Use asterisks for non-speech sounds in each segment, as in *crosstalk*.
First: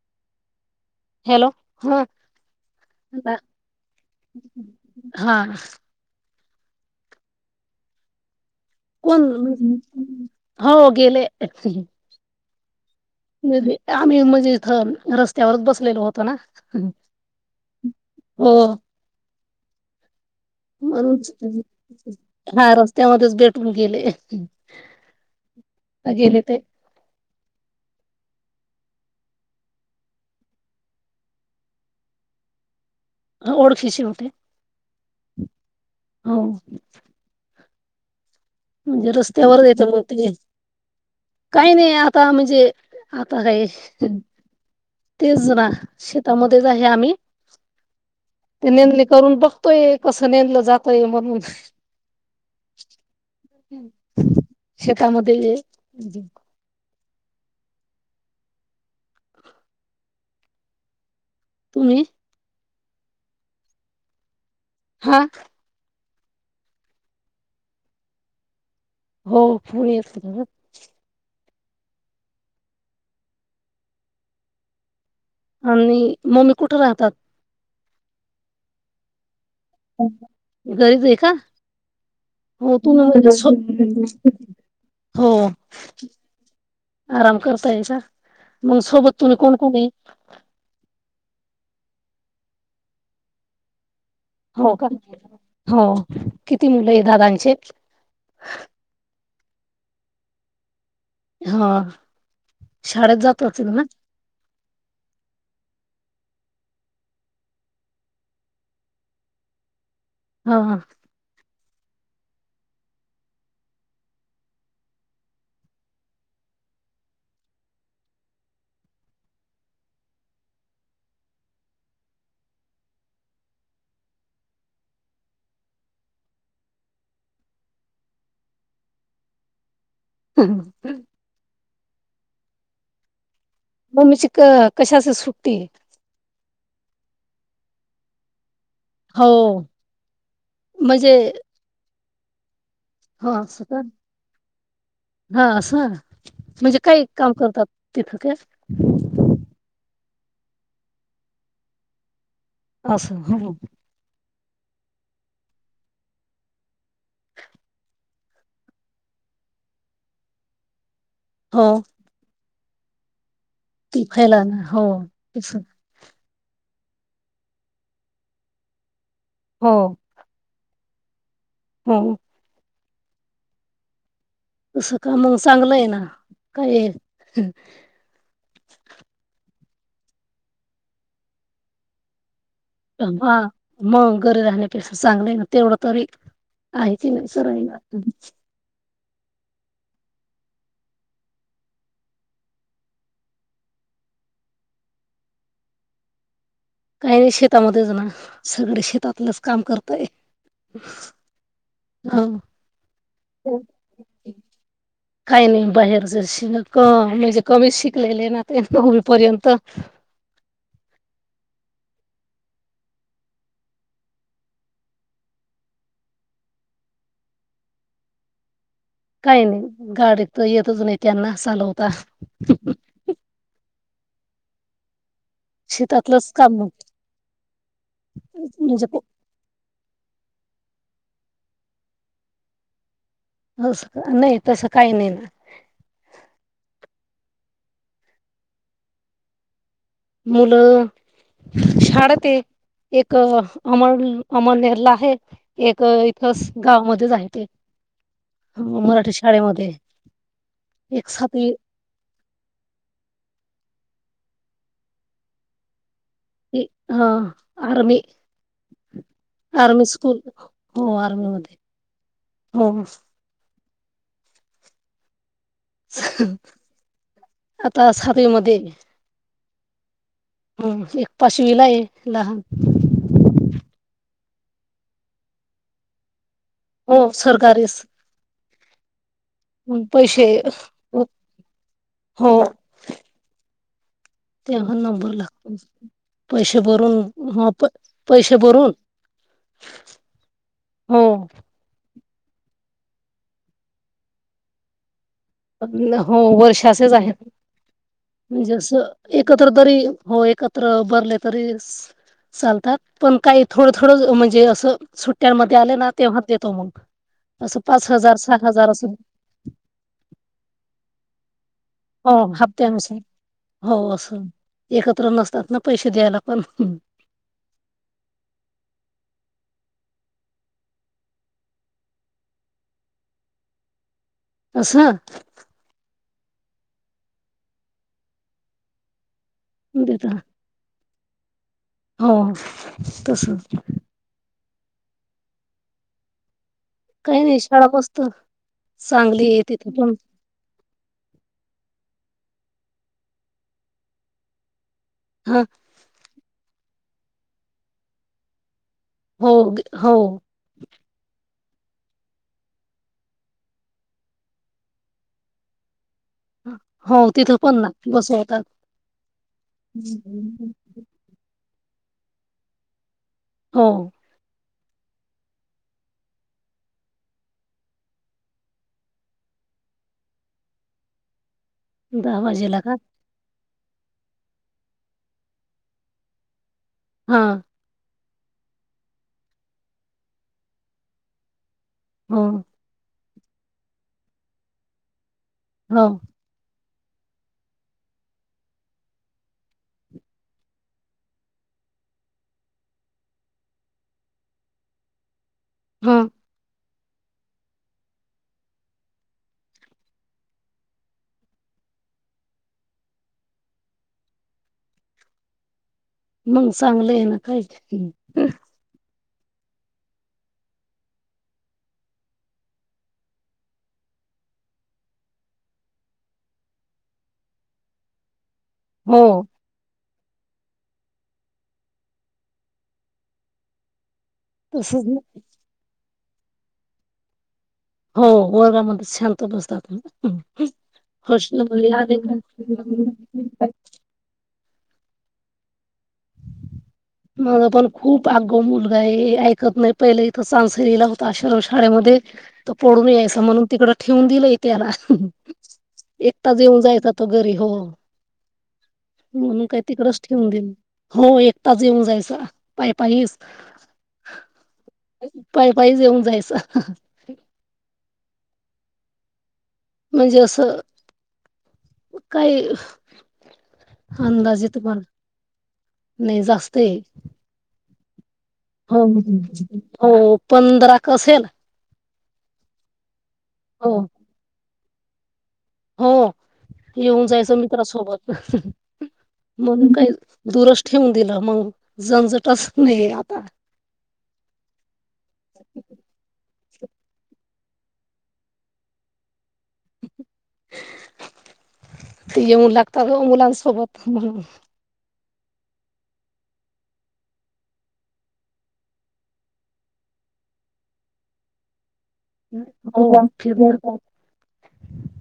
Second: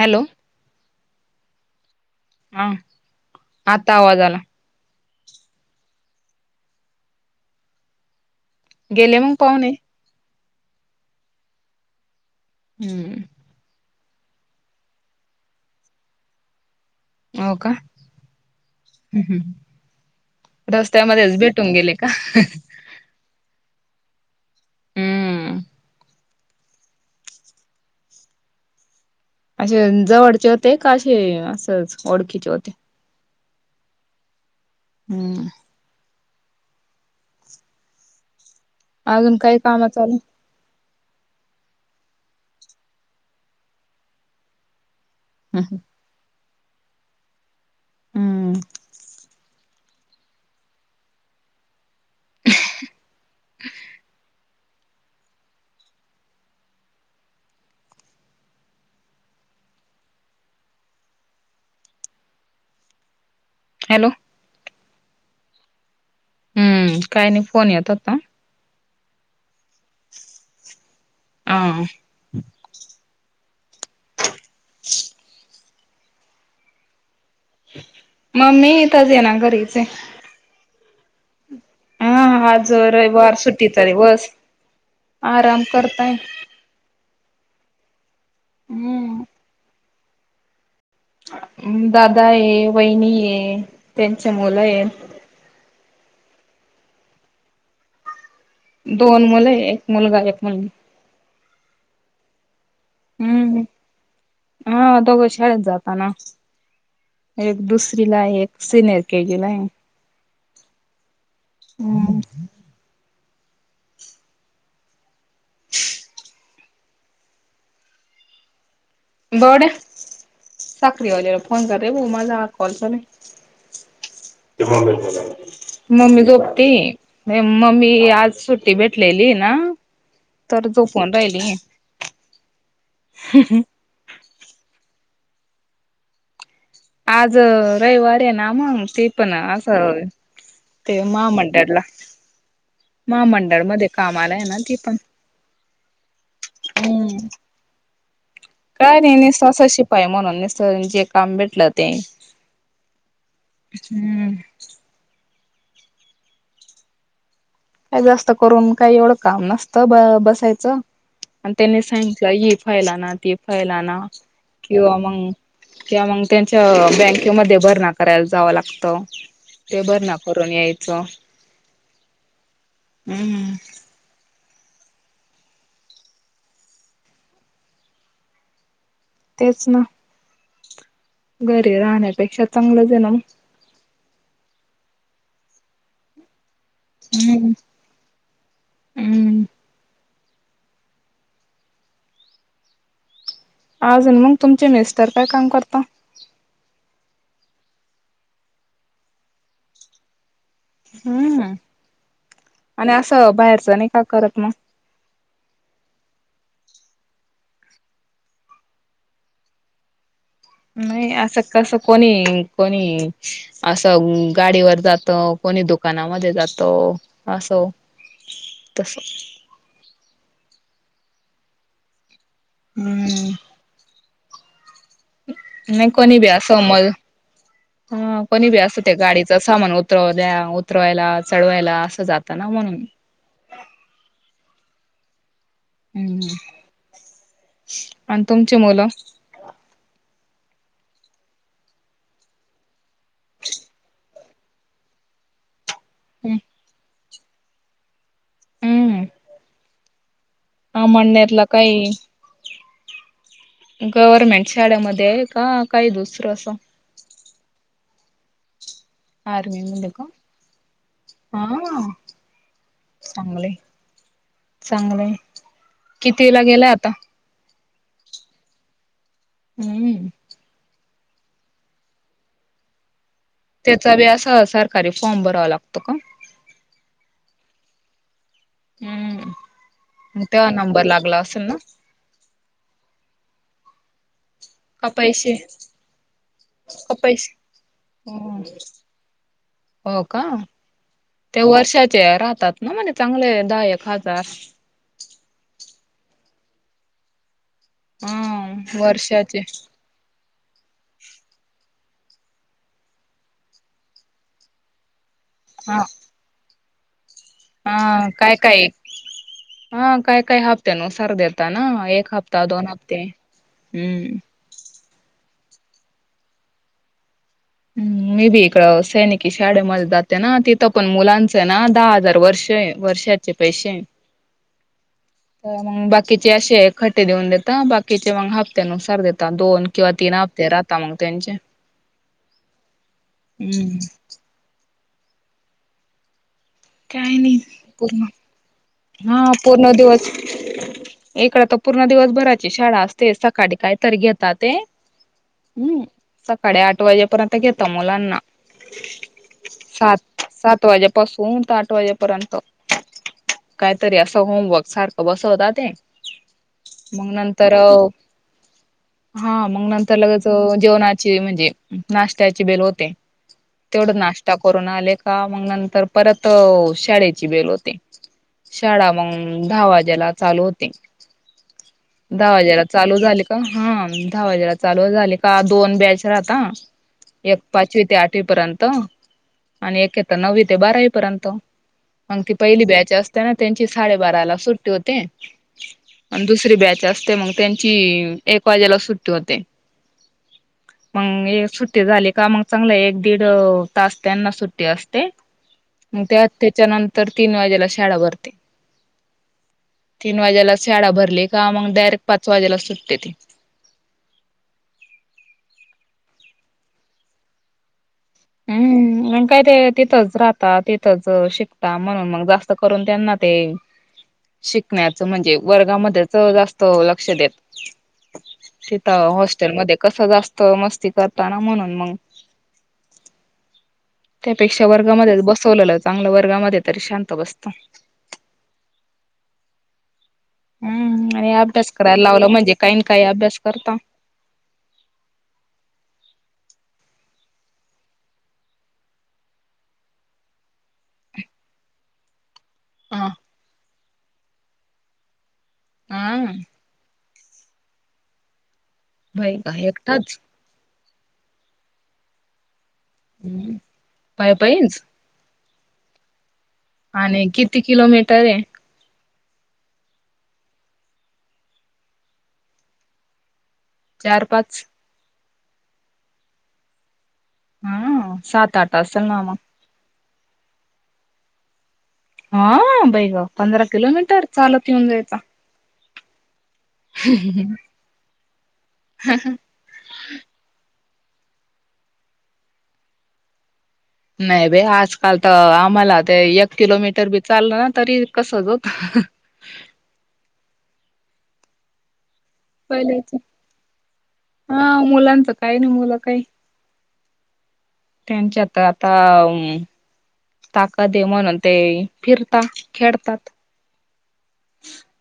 Hello. Hello ह हा आता आवाज आला हा. गेले मग कोण पाहुणे हो गेले. हम्म. आम्ही म्हणजे इथ रस्त्यावरच बसलेलो होतो ना. हो का हो ह ह. रस्त्यामध्येच भेटून गेले का. त्यामध्येच भेटून गेले. हम्म. गेले ते. अे जवळचे होते का असे असंच ओळखीचे होते. ओळ खिसे होठे. हम्म. हो. म्हणजे अजून काही रस्त्यावरच येते काम मग चालू ते. काही नाही आता म्हणजे आता काही. तेच ना शेतामध्येच आहे आम्ही. हम्म ते नेंदले करून बघतोय कसं नेंदलं जातय म्हणून शतामध्येध्ये. तुम्ही. हॅलो. हा. हम्म काही नाही फोन येत होता. हो पुणी येत. ह. ह आणि मम्मी कुठे राहतात? मम्मी तरच ये ना घरीचे. घरीच आहे का? हां हां आज हो तुम्ही म्हणजे रविवार सो सुट्टी चा दिवस हो आराम करताय आराम करतायका मग सोबत हम्म तुम्ही कोण कोणए दादा ए वहिनी ए. त्यांच्यामु हो का हो किती मुलं आहे दादांचे. दोन मुले एक मुलगा एक मुलगी. हा शाळेत जात हम्म. असेल ना? हा दोघं शाळेत जाताना. एक दुसरी ला आहे एक सिनियर के जी ला आहे. हा. हं गोड साकरीवाल्याला फोन कर रे माझा पर्सनलै *inaudible* मम्मी झोपती मम्मी आज सुट्टी भेटलेली ना,, तर तो कोदायली. हं हं *unintelligible* मम्मीची क कशास सुट्टी. आज रविवारेना म्हणून. ते हो पण असं ते म्हणजे माहामडला. महामंडळ मध्ये कामालाय ना. ती पण. हां असं. म्हणजे काय हम्म. काम करतात. तिथं त्या. काय नाही निस्त असं शिपाई म्हणून. निस्त जे काम भेटलं ते. अस हो. हम्म. काय जास्त करून काही एवढं काम नसतं. ब बसायचं. आणि हो त्यांनी सांगितलं ही फईल आना. ती फाईल आना. ती फैलान हो किंवा मग तसं किंवा मग त्यांच्या बँकेमध्ये भरना करायला जावं लागत. हो ते भरना करून यायचं. हो हो. हम्म. असं का? मंग चांगलंय ना. काये तेच ना. घरी राहण्यापेक्षा चांगलंच आहे ना मग हां मग. घरी राहण्यापेक्षा चांगलंय ना. तेवढं तरी आहे तीला हम्म करायला. *unintelligible* हम्म अजून मग, तुमचे मिस्टर काय काम करतात? काही शेतामध्येच ना. सगळे शेतातलंच काम करतय. हम्म. आणि असं बाहेरचं नाही का करत म? काही नाही बाहेरच. श म्हणजे कमी शिकलेले ना ते. नववी पर्यंत. नाही, असं कसं. कोणी कोणी असं गाडीवर जात. कोणी दुकानामध्ये जातो. असं ओ. तस. काही नाही. गाडी त येतचं नाही त्यांना. चालवता. हम्म. नाही. कोणी बी शेतातलंच अस काम म. कोणी बी अस म्हणजे त्या गाडीत. ते सामान उतरव द्या. उतरवायला. चढवायला. असं जातं ना म्हणून. असं नाही तसं काही नाही ना. हम्म हम्म. अण तुमचे मुलं. मुलं शाळते. एक अमर अमलनेरला आहे. एक इथस गावामध्येच आहे. ते हम्म मराठी शाळेमध्ये. एक अमळनेरला सातवी काही गव्हर्मेंट शाळेमध्ये का? काही दुसरंस. ह, आर्मी. आर्मी मध्ये का स्कूल हो आर्मी मध्ये. हो. चांगलयं चांगलयं. आता सातवीमध्ये. हम्म. हम्म. एक पाचवीलाय लहान. त्याचा बी असा, सरकारी फॉर्म भरावा लागतो का? हो सरकारीस. हम्म. हं मग पैसे. तेव्हा नंबर लागला असेल ना हो. तेव्हा का नंबर पैसे लागतो. पैसे का भरून. पैसे? ह पैसे भरून हो का? हो त्या वर्षात राहतात ना. म्हणे चांगले दायक हाजार. हो वर्षाचेच आहेत. हा म्हणजें वर्षाचे एकत्र तरी हो एकत. ्र बरले तरी चालतात पण काही थोडं थोडं म्हणजे असं. सुट्ट्यांमध्येध्ये आले हा ना तेव्हा देतो मग असं पाच हा हजार काय सहा काय हजार असं. हा काय काय हापते न सरदे येतता ना. हो एक हप्ता दोन हप्त्यानुसार हप्ते हो हम्म. असं एकत्र नसतात ना पैसे द्यायला पण मे बी इकडं सैनिकी शाळेमध्येध्ये जाते ना तिथं पण मुलांचं आहे ना दहा हजार वर्ष आहे. वर्षाचे पैसे असस मग बाकीचे असे खट्टे देऊन देता बाकीचे मग हप्त्यानुसार देत. दोन किंवा देत तीन हप्ते राहता मग त्यांचे हो तस. हम्म काय काही नाही शाळा मस्त पूर्ण हा चांगली आहे तिथे पूर्ण पण दिवस इकड तर पूर्ण दिवसभराची शाळा असते सकाळी कायतरी घेतात ते हम हम् सकाळी आठ वाजेपर्यंत घता मुलांना हो ग- हो सात सात स वाज्यापासून आठ वाजेपर्यंत काहीतरी असं होमवर्क सारखं बसवत ते हो मग तिथं नंतर पण ना बसवतात हा मग नंतर लगेच जेवणा म्हणजे नाशत्याची बेल होते हो तेवढ नाशता कोरोना आले का मग नंतर परत त शाळेची बेल होते शाळा मग दहा वाजेला चालू होते. दहा वाजेला चालू झाले. हा दहा वाजेला चालू झाली का दोन बॅच राहता हा एक पाचवी ते आठवी पर्यंत आणि एके तर नववी ते बारावी पर्यंत मग हो ती पहिली बॅच असताना त्यांची साडेबारा ला सुट्टी होते. हो आणि दुसरी बॅच असते मग त्यांची एक वाजेला सुट्टी होते. मग एक सुट्टी झाली का मग चांगलं एक दीड तास त्यांना सुट्टी असते. हा मग त्या हत्याच्या नंतर तीन वाजेला शाळा भरते. तीन वाज्याला शाळाा भरली का मग डायरेक्ट पाच वाजेला सुटते ती. मग चांगलं आहे ना काहीच. हम् म काय ते तिथंच राहता तिथंच शिकता म्हणून मग जास्त करून त्यांना ते शिकण्याच म्हणजे वर्गामध्येच जास्त लक्ष देत. हो तिथं हॉस्टेलमध्येध्ये कसं जास्त मस्ती करताना म्हणून मग. त्यापेक्षा तसच ना वर्गामध्ये बसवलेलं चांगलं वर्गामध्ये तरी शांत बसतं. हो. वर्गामध्ये शांत बसतात. आपु हम्म आणि होशोल अभ्यास या करायला लावला म्हणजे काही काही अभ्यास करता. माझ पण खूप आगगा मुलगा आहे. ऐकत नाही पहिलं इथं सांसरीला होता. आश्रम शाळेमध्ये. तर पडून हा यायच म्हणून तिकड ठेवून दिलंय त्याला एक हा तच येऊन जायच. त घरी हो बाई म्हणून का काही तिकडच एकटाच ठेवून देईल. हो एक तच येऊन जायचं पाय पायीस. पाय पायीच पाय पाय येऊन जायच. आणि किती किलोमीटर आहे. म्हणजे. असं काही. चार अंदाज येत. पाच पण नाही जास्त आहे. हा. सात आठ हो. असेल ना मग हो. पंधरा कसेल. हा बै ग. पंधरा हो किलोमीटर चालत येऊन जायचा. हो. येऊन जायचं. मित्रासोबत म्हणून काय दुरस ठेवून दिलं. मग जंजटच नाही. आता नाही बाई आजकाल तर आम्हाला ते एक किलोमीटर बी चाललं ना तरी कसच होत. ते येऊन लागता ग पहिल्याच मुलांन सोबत म्हनून हा मुलांचं काही नाही मुलं काही त्यांच्यात आता ताकद आहे. म्हणून ते फितता, खेडतात. *unintelligible*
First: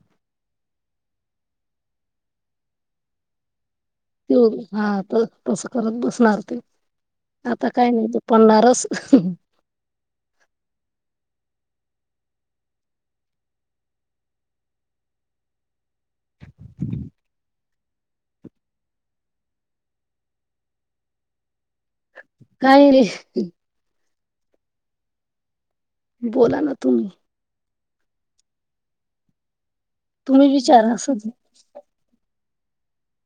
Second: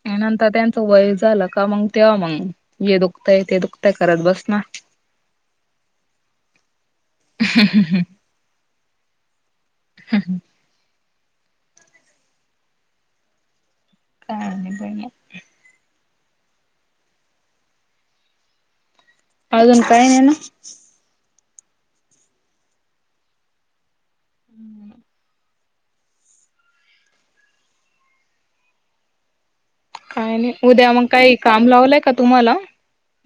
आणि नंतर त्यांचं वय झालं का मग तेव्हा मग ये दुखतंय, ते दुखत *unintelligible* तस करत बसणार ते. आता काय नाही ते पडणारच. हा ह. काय आणि काय मग? अजून काय नाही ना. काय *inaudible* बोला ना तुम्ही. काय तुम्ही नाही. उद्या विचारा मग सध्या काय काम लावलंय का तुम्हाला?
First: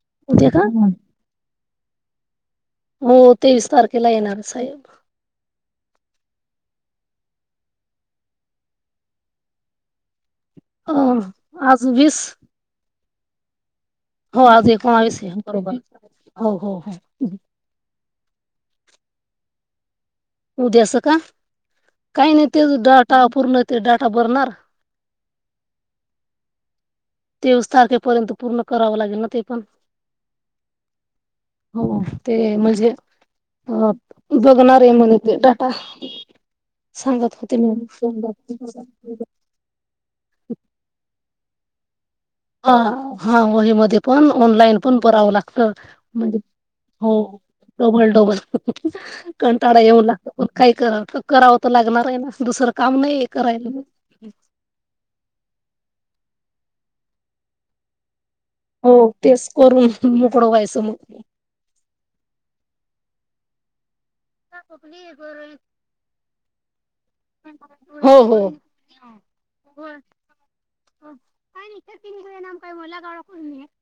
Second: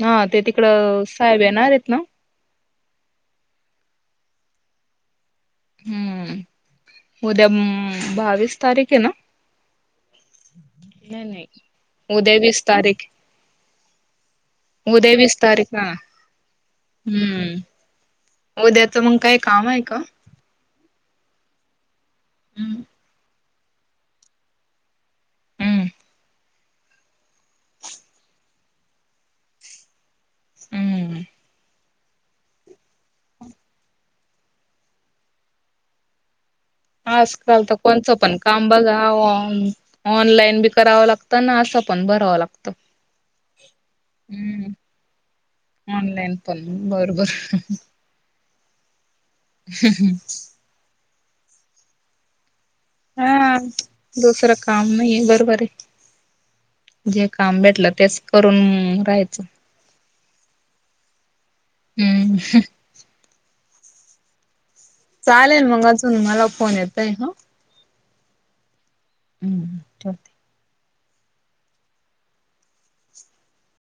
हा ते उद्या का तिकडं साहेब येणार आहेत ना? हो. तेवीस तारखेला येणार साहेब. हम्म. उद्या म बावीस तारीख ये ना? अ नाही-नाही. उद्या वीस तारीख हो आज उद्या एकोणावीस आहे विस तारीख बरोबर आ. हो हो हो हम. उद्या काय काम आहे का? उद्या च का? काइ नाई ते हम्म डाटा पूर्ण ते डाटा भरणार. हम्म तेवीस तारखेपर्यंत पूर्ण करावं लागेल ना ते पण हम्म. हो. ते म्हणजे अ बघणारे म्हण ते डाटा सांगत होते आजकाल मी तर कोणचं पण काम बघा ऑनलाईन बी करावं लागतं आणि असं पण भरावं लागत. हा हा वही मध्ये पण ऑनलाईन पण परावं लागत. ऑनलाईन म्हणजे पण बरोबर हो. डबल डबल कंटाडा येऊन लागतो पण काय करावं-करावं तर लागणार आहे ना दुसरं काम नाही आहे हा करायला दुसरं काम नाहीे बरोबर आहे. जे काम भेटलं तेच करून हो राहायचं तेच करू मोकडं व्हायचं मग हम्. *unintelligible* चालेल मग अजून मला फोन येतोय ह. हो हो. हम्म ठेवते. *unintelligible*